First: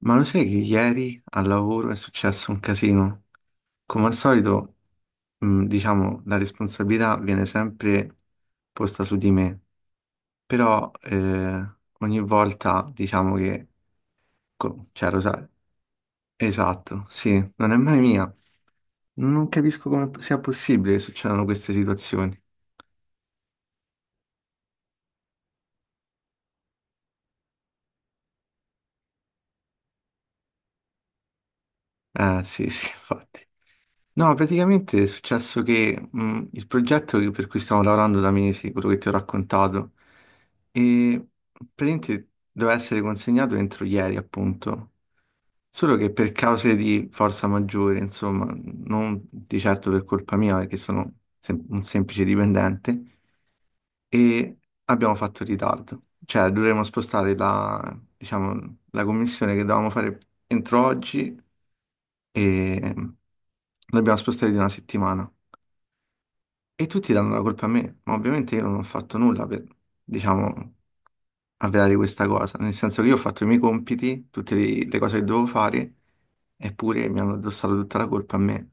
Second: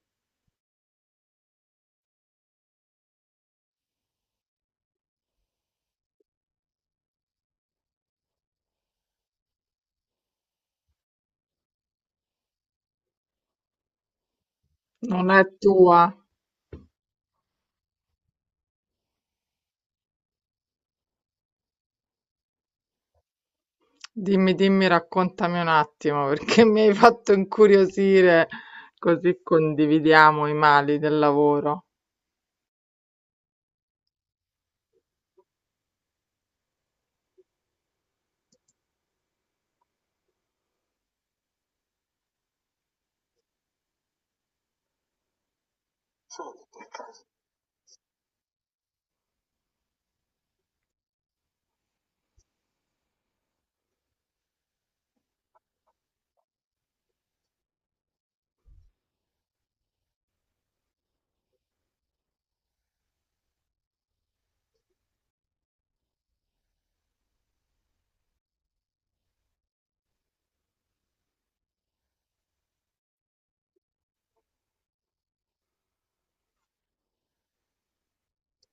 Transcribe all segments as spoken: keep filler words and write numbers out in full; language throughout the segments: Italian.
Ma lo sai che ieri al lavoro è successo un casino? Come al solito, mh, diciamo, la responsabilità viene sempre posta su di me, però eh, ogni volta diciamo che co- cioè, lo Non è sai, tua. esatto, sì, non è mai mia. Non capisco come sia possibile che succedano queste situazioni. Dimmi, dimmi, raccontami un attimo perché mi hai fatto incuriosire, così condividiamo i mali del lavoro. Eh, sì, sì, infatti. No, praticamente è successo che mh, il progetto che- per cui stiamo lavorando da mesi, quello che ti ho raccontato, e praticamente doveva essere consegnato entro ieri, appunto. Solo che per cause di forza maggiore, insomma, non di certo per colpa mia, perché sono sem- un semplice dipendente, e abbiamo fatto ritardo. Cioè, dovremo spostare la, diciamo, la commissione che dovevamo fare entro oggi e ehm, l'abbiamo spostata di una settimana. E tutti danno la colpa a me, ma ovviamente io non ho fatto nulla per, diciamo, avverare questa cosa, nel senso che io ho fatto i miei compiti, tutte le, le cose che dovevo fare, eppure mi hanno addossato tutta la colpa a me.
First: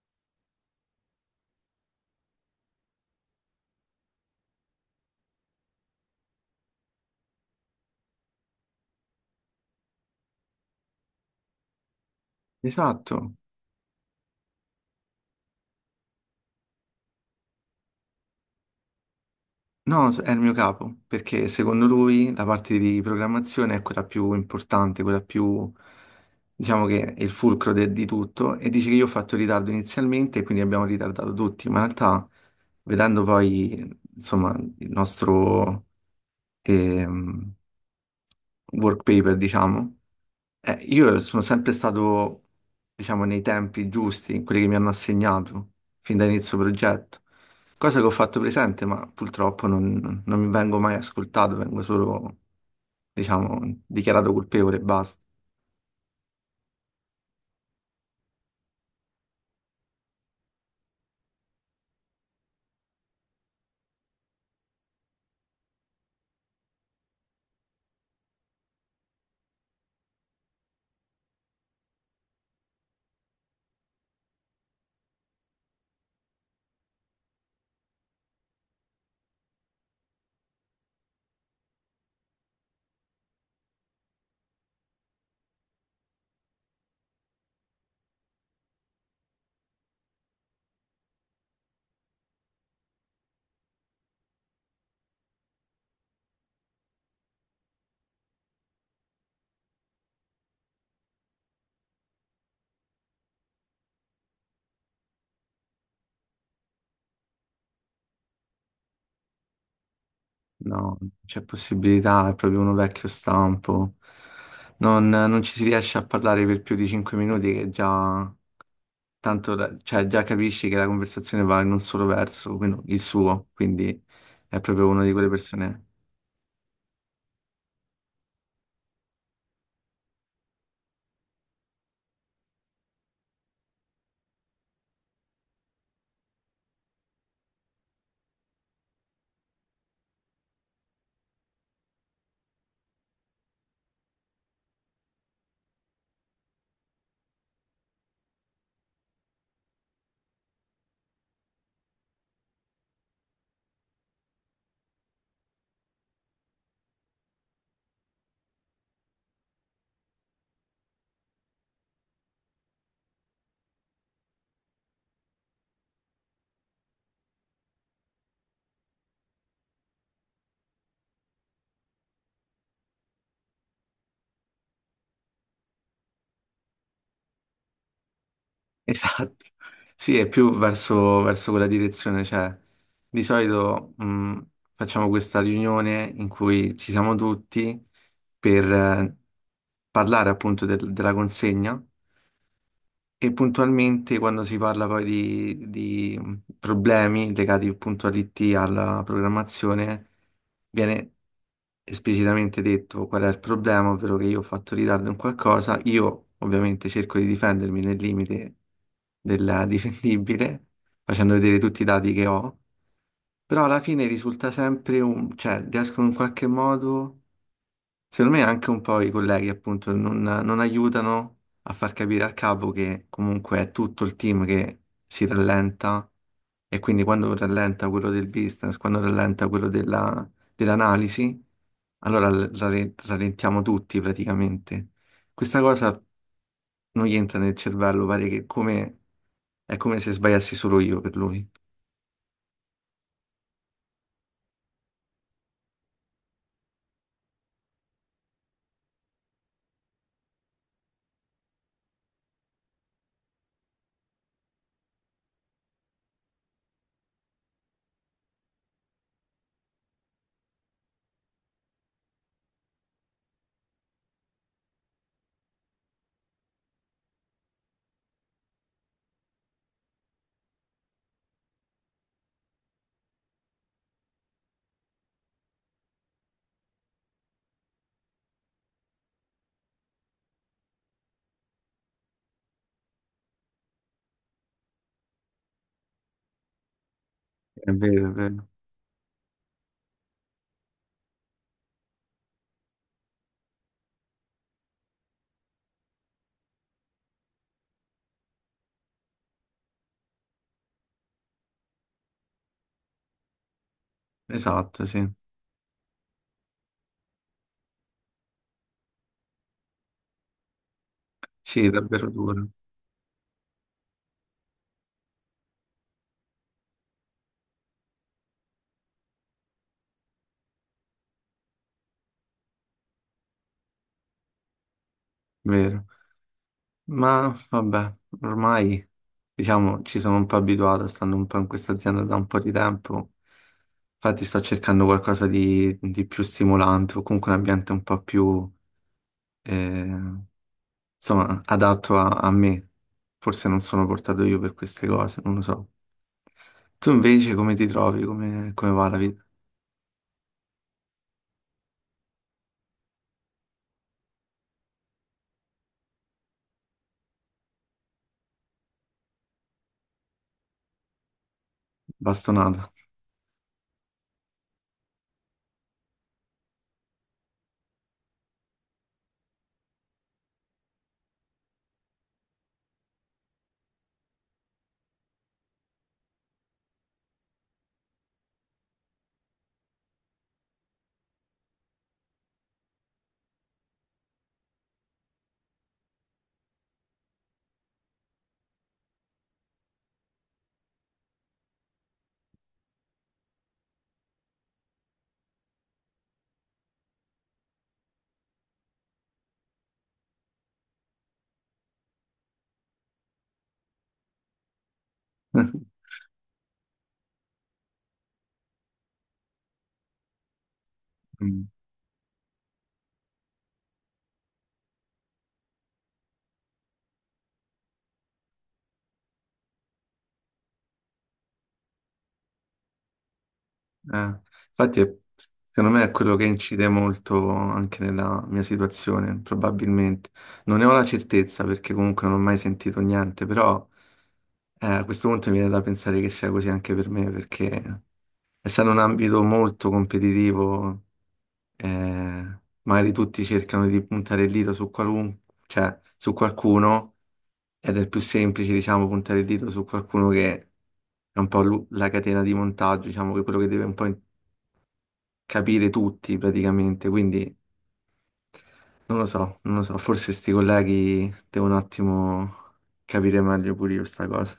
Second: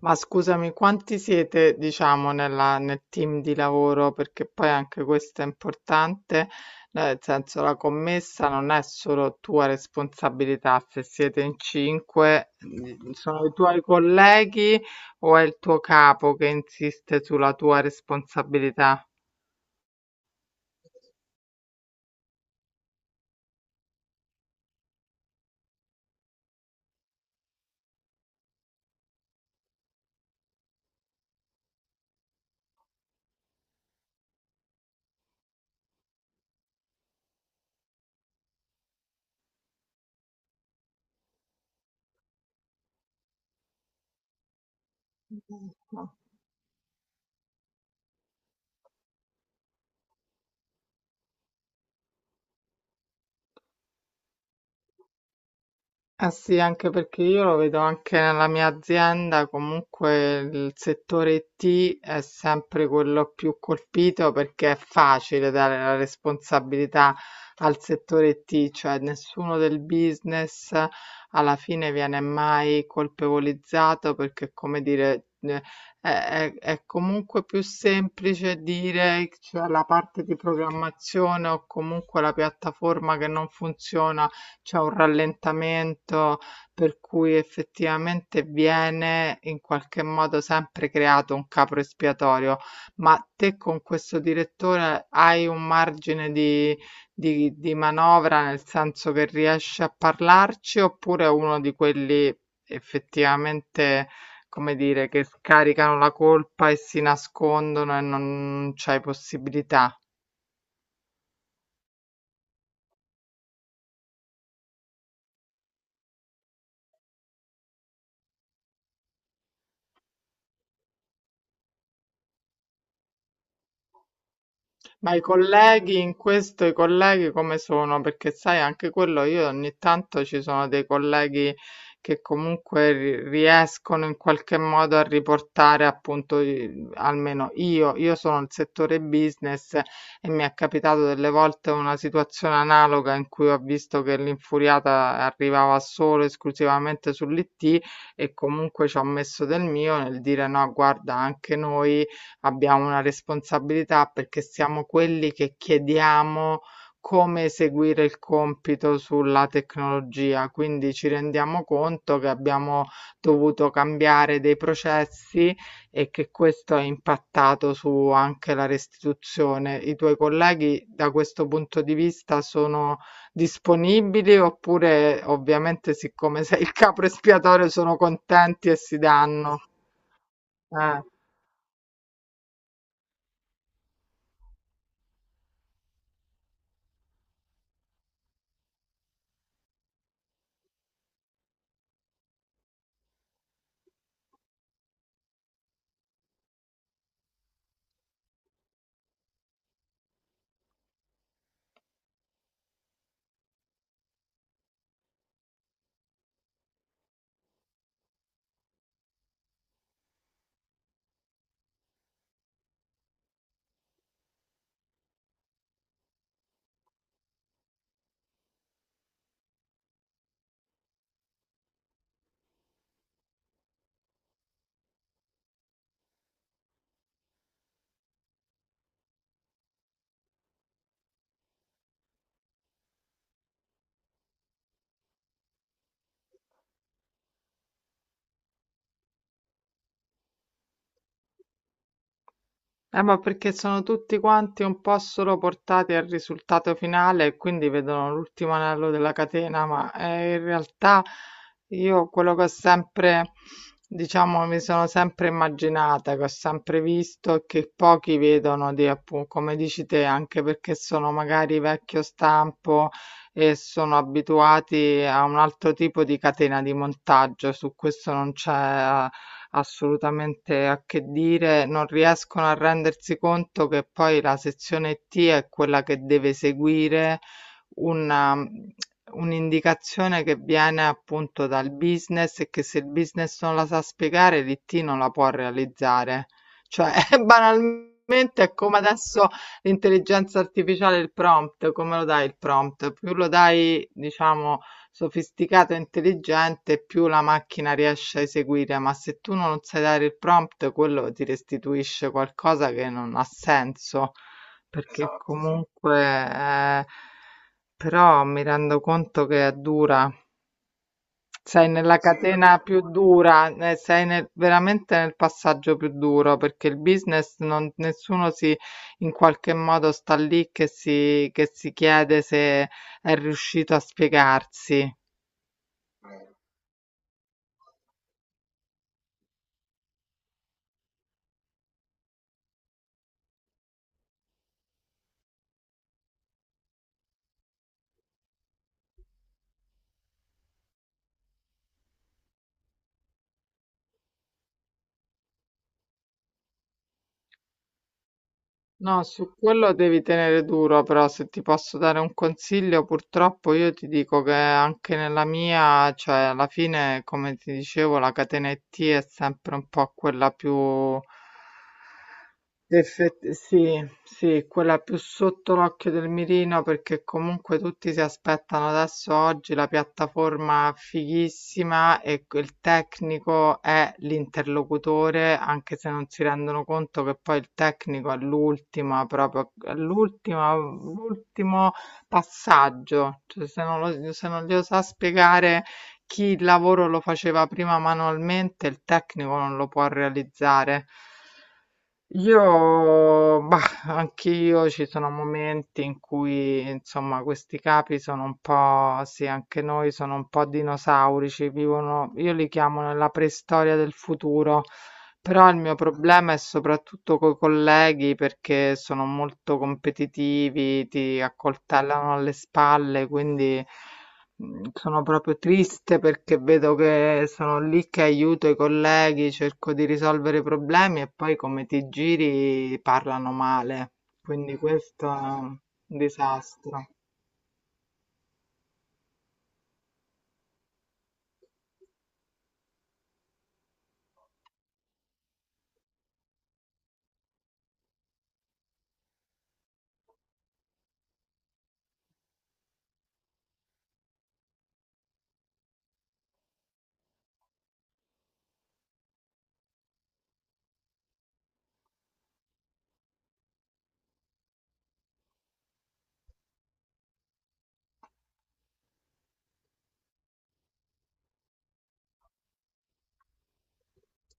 Ma scusami, quanti siete, diciamo, nella- nel team di lavoro? Perché poi anche questo è importante, nel senso la commessa non è solo tua responsabilità, se siete in cinque, mh, Esatto, sono i tuoi colleghi o è il tuo capo che insiste sulla tua responsabilità? no, s- è il mio capo, perché secondo lui la parte di programmazione è quella più importante, quella più, diciamo che è il fulcro de- di tutto, e dice che io ho fatto ritardo inizialmente e quindi abbiamo ritardato tutti, ma in realtà, vedendo poi, insomma, il nostro ehm, work paper, diciamo. Eh, io sono sempre stato, diciamo, nei tempi giusti, in quelli che mi hanno assegnato, fin da inizio progetto. Cosa che ho fatto presente, ma purtroppo non, non mi vengo mai ascoltato, vengo solo, diciamo, dichiarato colpevole e basta. Eh sì, anche perché io lo vedo anche nella mia azienda, comunque il settore I T è sempre quello più colpito perché è facile dare la responsabilità al settore I T, cioè nessuno del business alla fine viene mai colpevolizzato perché, come dire, eh, è, è- è comunque più semplice dire, cioè, la parte di programmazione o comunque la piattaforma che non funziona c'è un rallentamento per cui effettivamente viene in qualche modo sempre creato un capro espiatorio. Ma te con questo direttore hai un margine di, di, di manovra nel senso che riesci a parlarci oppure è uno di quelli effettivamente, come dire, che scaricano la colpa e si nascondono e non c'hai possibilità? No, non c'è possibilità, è proprio uno vecchio stampo. Non, non ci si riesce a parlare per più di cinque minuti che già tanto la- cioè, già capisci che la conversazione va in un solo verso, quindi- il suo, quindi è proprio una di Ma i quelle persone. colleghi in questo, i colleghi come sono? Perché sai, anche quello io ogni tanto ci sono dei colleghi che comunque ri- riescono in qualche modo a riportare appunto, i- almeno io, io sono nel settore business e mi è capitato delle volte una situazione analoga in cui ho visto che l'infuriata arrivava solo esclusivamente sull'I T e comunque ci ho messo del mio nel dire no, guarda, anche noi abbiamo una responsabilità perché siamo quelli che chiediamo come eseguire il compito sulla tecnologia, quindi ci rendiamo conto che abbiamo dovuto cambiare dei processi e che questo ha impattato su anche la restituzione. I tuoi colleghi da questo punto di vista sono disponibili oppure ovviamente siccome sei il capo espiatorio sono contenti e si Esatto. danno? Sì, è più Eh. verso, verso quella direzione, cioè di solito mh, facciamo questa riunione in cui ci siamo tutti per eh, parlare appunto del- della consegna. E puntualmente quando si parla poi di, di mm, problemi legati appunto all'I T, alla programmazione, viene esplicitamente detto qual è il problema, ovvero che io ho fatto ritardo in qualcosa, io ovviamente cerco di difendermi nel limite del difendibile, facendo vedere tutti i dati che ho, però alla fine risulta sempre un, cioè riescono in qualche modo. Secondo me anche un po' i colleghi appunto non, non aiutano a far capire al capo che comunque è tutto il team che si rallenta e quindi quando rallenta quello del business, quando rallenta quello della- dell'analisi, allora l- rale- rallentiamo tutti praticamente. Questa cosa non gli entra nel cervello, pare che come, è come se sbagliassi solo io per lui. Eh, ma perché sono tutti quanti un po' solo portati al risultato finale e quindi vedono l'ultimo anello della catena, ma eh, in realtà io quello che ho sempre, diciamo, mi sono sempre immaginata, che ho sempre visto e che pochi vedono, di, appunto, come dici te, anche perché sono magari vecchio stampo e sono abituati a un altro tipo di catena di montaggio, su questo non c'è eh, assolutamente a che dire, non riescono a rendersi conto che poi la sezione T è quella che deve seguire una, un'indicazione che viene appunto dal business e che se il business non la sa spiegare, l'I T non la può realizzare. Cioè, È vero, è banalmente vero. è come adesso l'intelligenza artificiale il prompt, come lo dai il prompt? Più lo dai, diciamo, sofisticato e intelligente, più la macchina riesce a eseguire, ma se tu non sai dare il prompt, quello ti restituisce qualcosa che non ha senso, Esatto, perché sì. Esatto, sì. Comunque, eh, però mi rendo conto che è dura. Sì, Sei è nella, sì, davvero duro, catena più dura, eh, sei nel- veramente nel passaggio più duro perché il business non, nessuno si in qualche modo sta lì che si, che si chiede se è riuscito a spiegarsi. vero. Ma vabbè, ormai diciamo ci sono un po' abituato, stando un po' in questa azienda da un po' di tempo. Infatti sto cercando qualcosa di, di più stimolante o comunque un ambiente un po' più eh, insomma adatto a, a me. Forse non sono portato io per queste cose, non lo so. Tu invece come ti trovi? Come, come va la No, vita? su quello devi tenere duro, però se ti posso dare un consiglio, purtroppo io ti dico che anche nella mia, cioè alla fine, come ti dicevo, la catena I T è sempre un po' quella più Bastonata. Effett- sì, sì, quella più sotto l'occhio del mirino perché comunque tutti si aspettano adesso oggi la piattaforma fighissima e que- il tecnico è l'interlocutore, anche se non si rendono conto che poi il tecnico è l'ultima, proprio l'ultima, l'ultimo passaggio. Cioè, se non lo- se non glielo sa spiegare chi il lavoro lo faceva prima manualmente, il tecnico non lo può realizzare. Io, bah, anch'io ci sono momenti in cui, insomma, questi capi sono un po', sì, anche noi sono un po' dinosaurici, vivono, io li chiamo nella preistoria del futuro, però il mio problema è soprattutto coi colleghi perché sono molto competitivi, ti Mm. accoltellano alle spalle, quindi... Mhmm, sono proprio triste perché vedo che sono lì che aiuto i colleghi, cerco di risolvere i problemi e poi come ti giri parlano male. Eh, Quindi infatti, è- questo è un secondo me è quello che incide disastro. molto anche nella mia situazione, probabilmente. Non ne ho la certezza perché comunque non ho mai sentito niente, però eh, a questo punto mi viene da pensare che sia così anche per me, perché essendo un ambito molto competitivo, eh, magari tutti cercano di puntare il dito su qualun- cioè, su qualcuno, ed è più semplice, diciamo, puntare il dito su qualcuno che è un po' lu- la catena di montaggio, diciamo, che è quello che deve un po' capire tutti praticamente, quindi non lo so, non lo so, forse sti colleghi devo un attimo capire meglio pure io sta cosa.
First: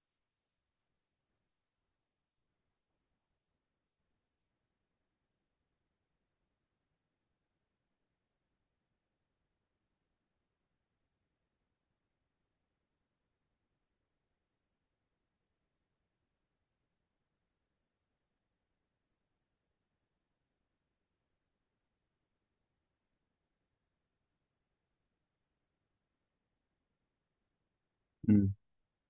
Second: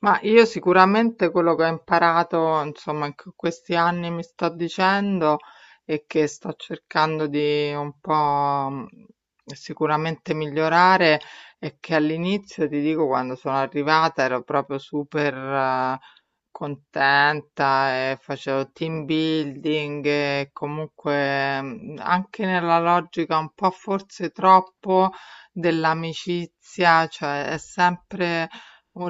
Ma io sicuramente quello che ho imparato, insomma, in que- questi anni mi sto dicendo e che sto cercando di un po' mh, sicuramente migliorare è che all'inizio, ti dico, quando sono arrivata ero proprio super eh, contenta e facevo team building e comunque mh, anche nella logica un po' forse troppo dell'amicizia, cioè è sempre Mm.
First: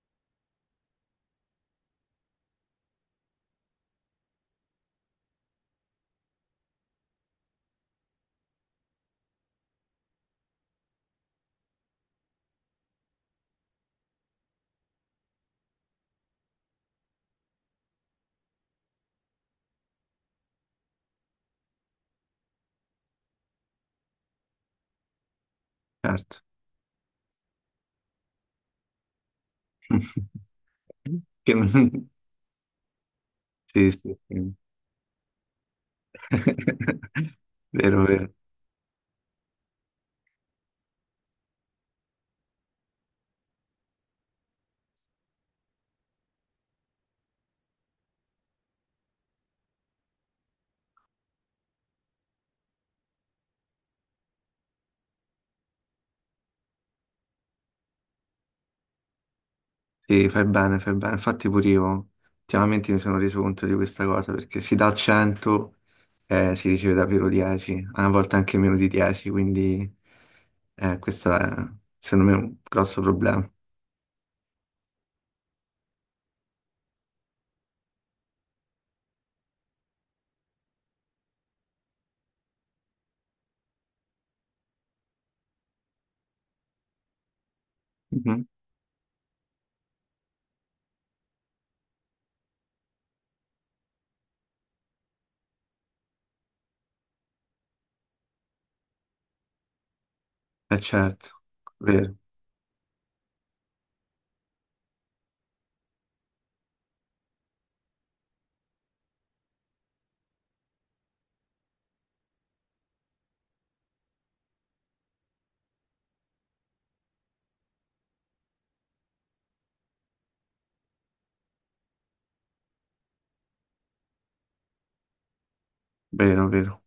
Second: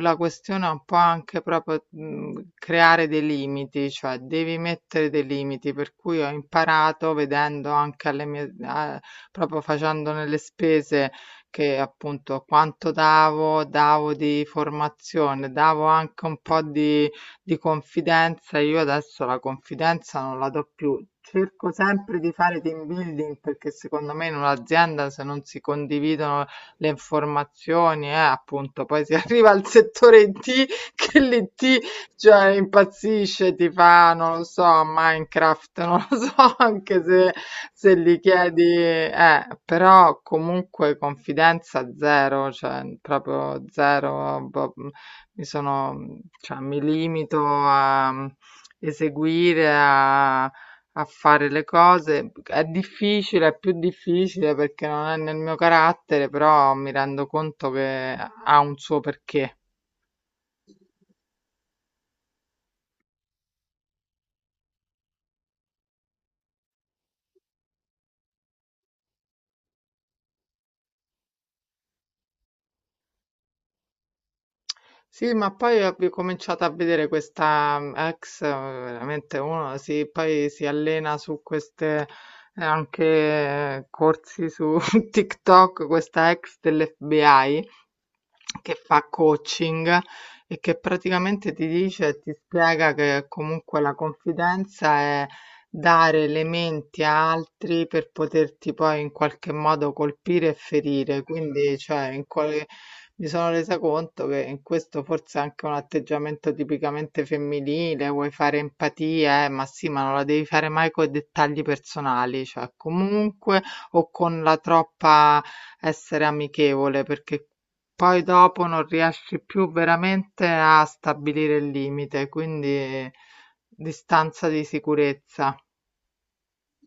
la questione è un po' anche proprio mh, creare dei limiti, cioè devi mettere dei limiti, per cui ho imparato vedendo anche alle mie, a- proprio facendone le spese, che appunto quanto davo, davo di formazione, davo anche un po' di, di confidenza, io adesso la confidenza non la do più. Cerco sempre di fare team building perché secondo me in un'azienda se non si Certo. condividono le informazioni, eh, appunto, poi si arriva al settore I T che Che l'I T, non- cioè, impazzisce, ti Sì, fa, sì, non lo sì. so, Minecraft, non lo so, anche se, se Vero, gli vero. chiedi, eh, però comunque confidenza zero, cioè, proprio zero, boh, mi sono, cioè, mi limito a eseguire, a a fare le cose. È difficile, è più difficile perché non è nel mio carattere, però mi rendo conto che ha un suo perché. Sì, fai bene, fai bene. Infatti pure io ultimamente mi sono reso conto di questa cosa perché si dà cento eh, si riceve davvero dieci, a volte anche meno di dieci, quindi eh, questo è secondo me un grosso problema. Sì, ma poi ho ricominciato a vedere questa mm, ex, eh, veramente uno si, poi si allena su queste eh, anche eh, corsi su TikTok, questa ex dell'F B I Mhm. che fa coaching e che praticamente ti dice, ti spiega che comunque la confidenza è dare elementi a altri per poterti poi in qualche modo colpire e Eh ferire, certo, quindi cioè vero, in quale mi sono resa conto che in questo forse è anche un atteggiamento tipicamente femminile, vuoi fare empatia, eh, ma sì, ma non la devi fare mai con i dettagli personali, cioè comunque o con la troppa essere amichevole, perché poi dopo non riesci più veramente a stabilire il limite, quindi distanza di sicurezza. vero, vero.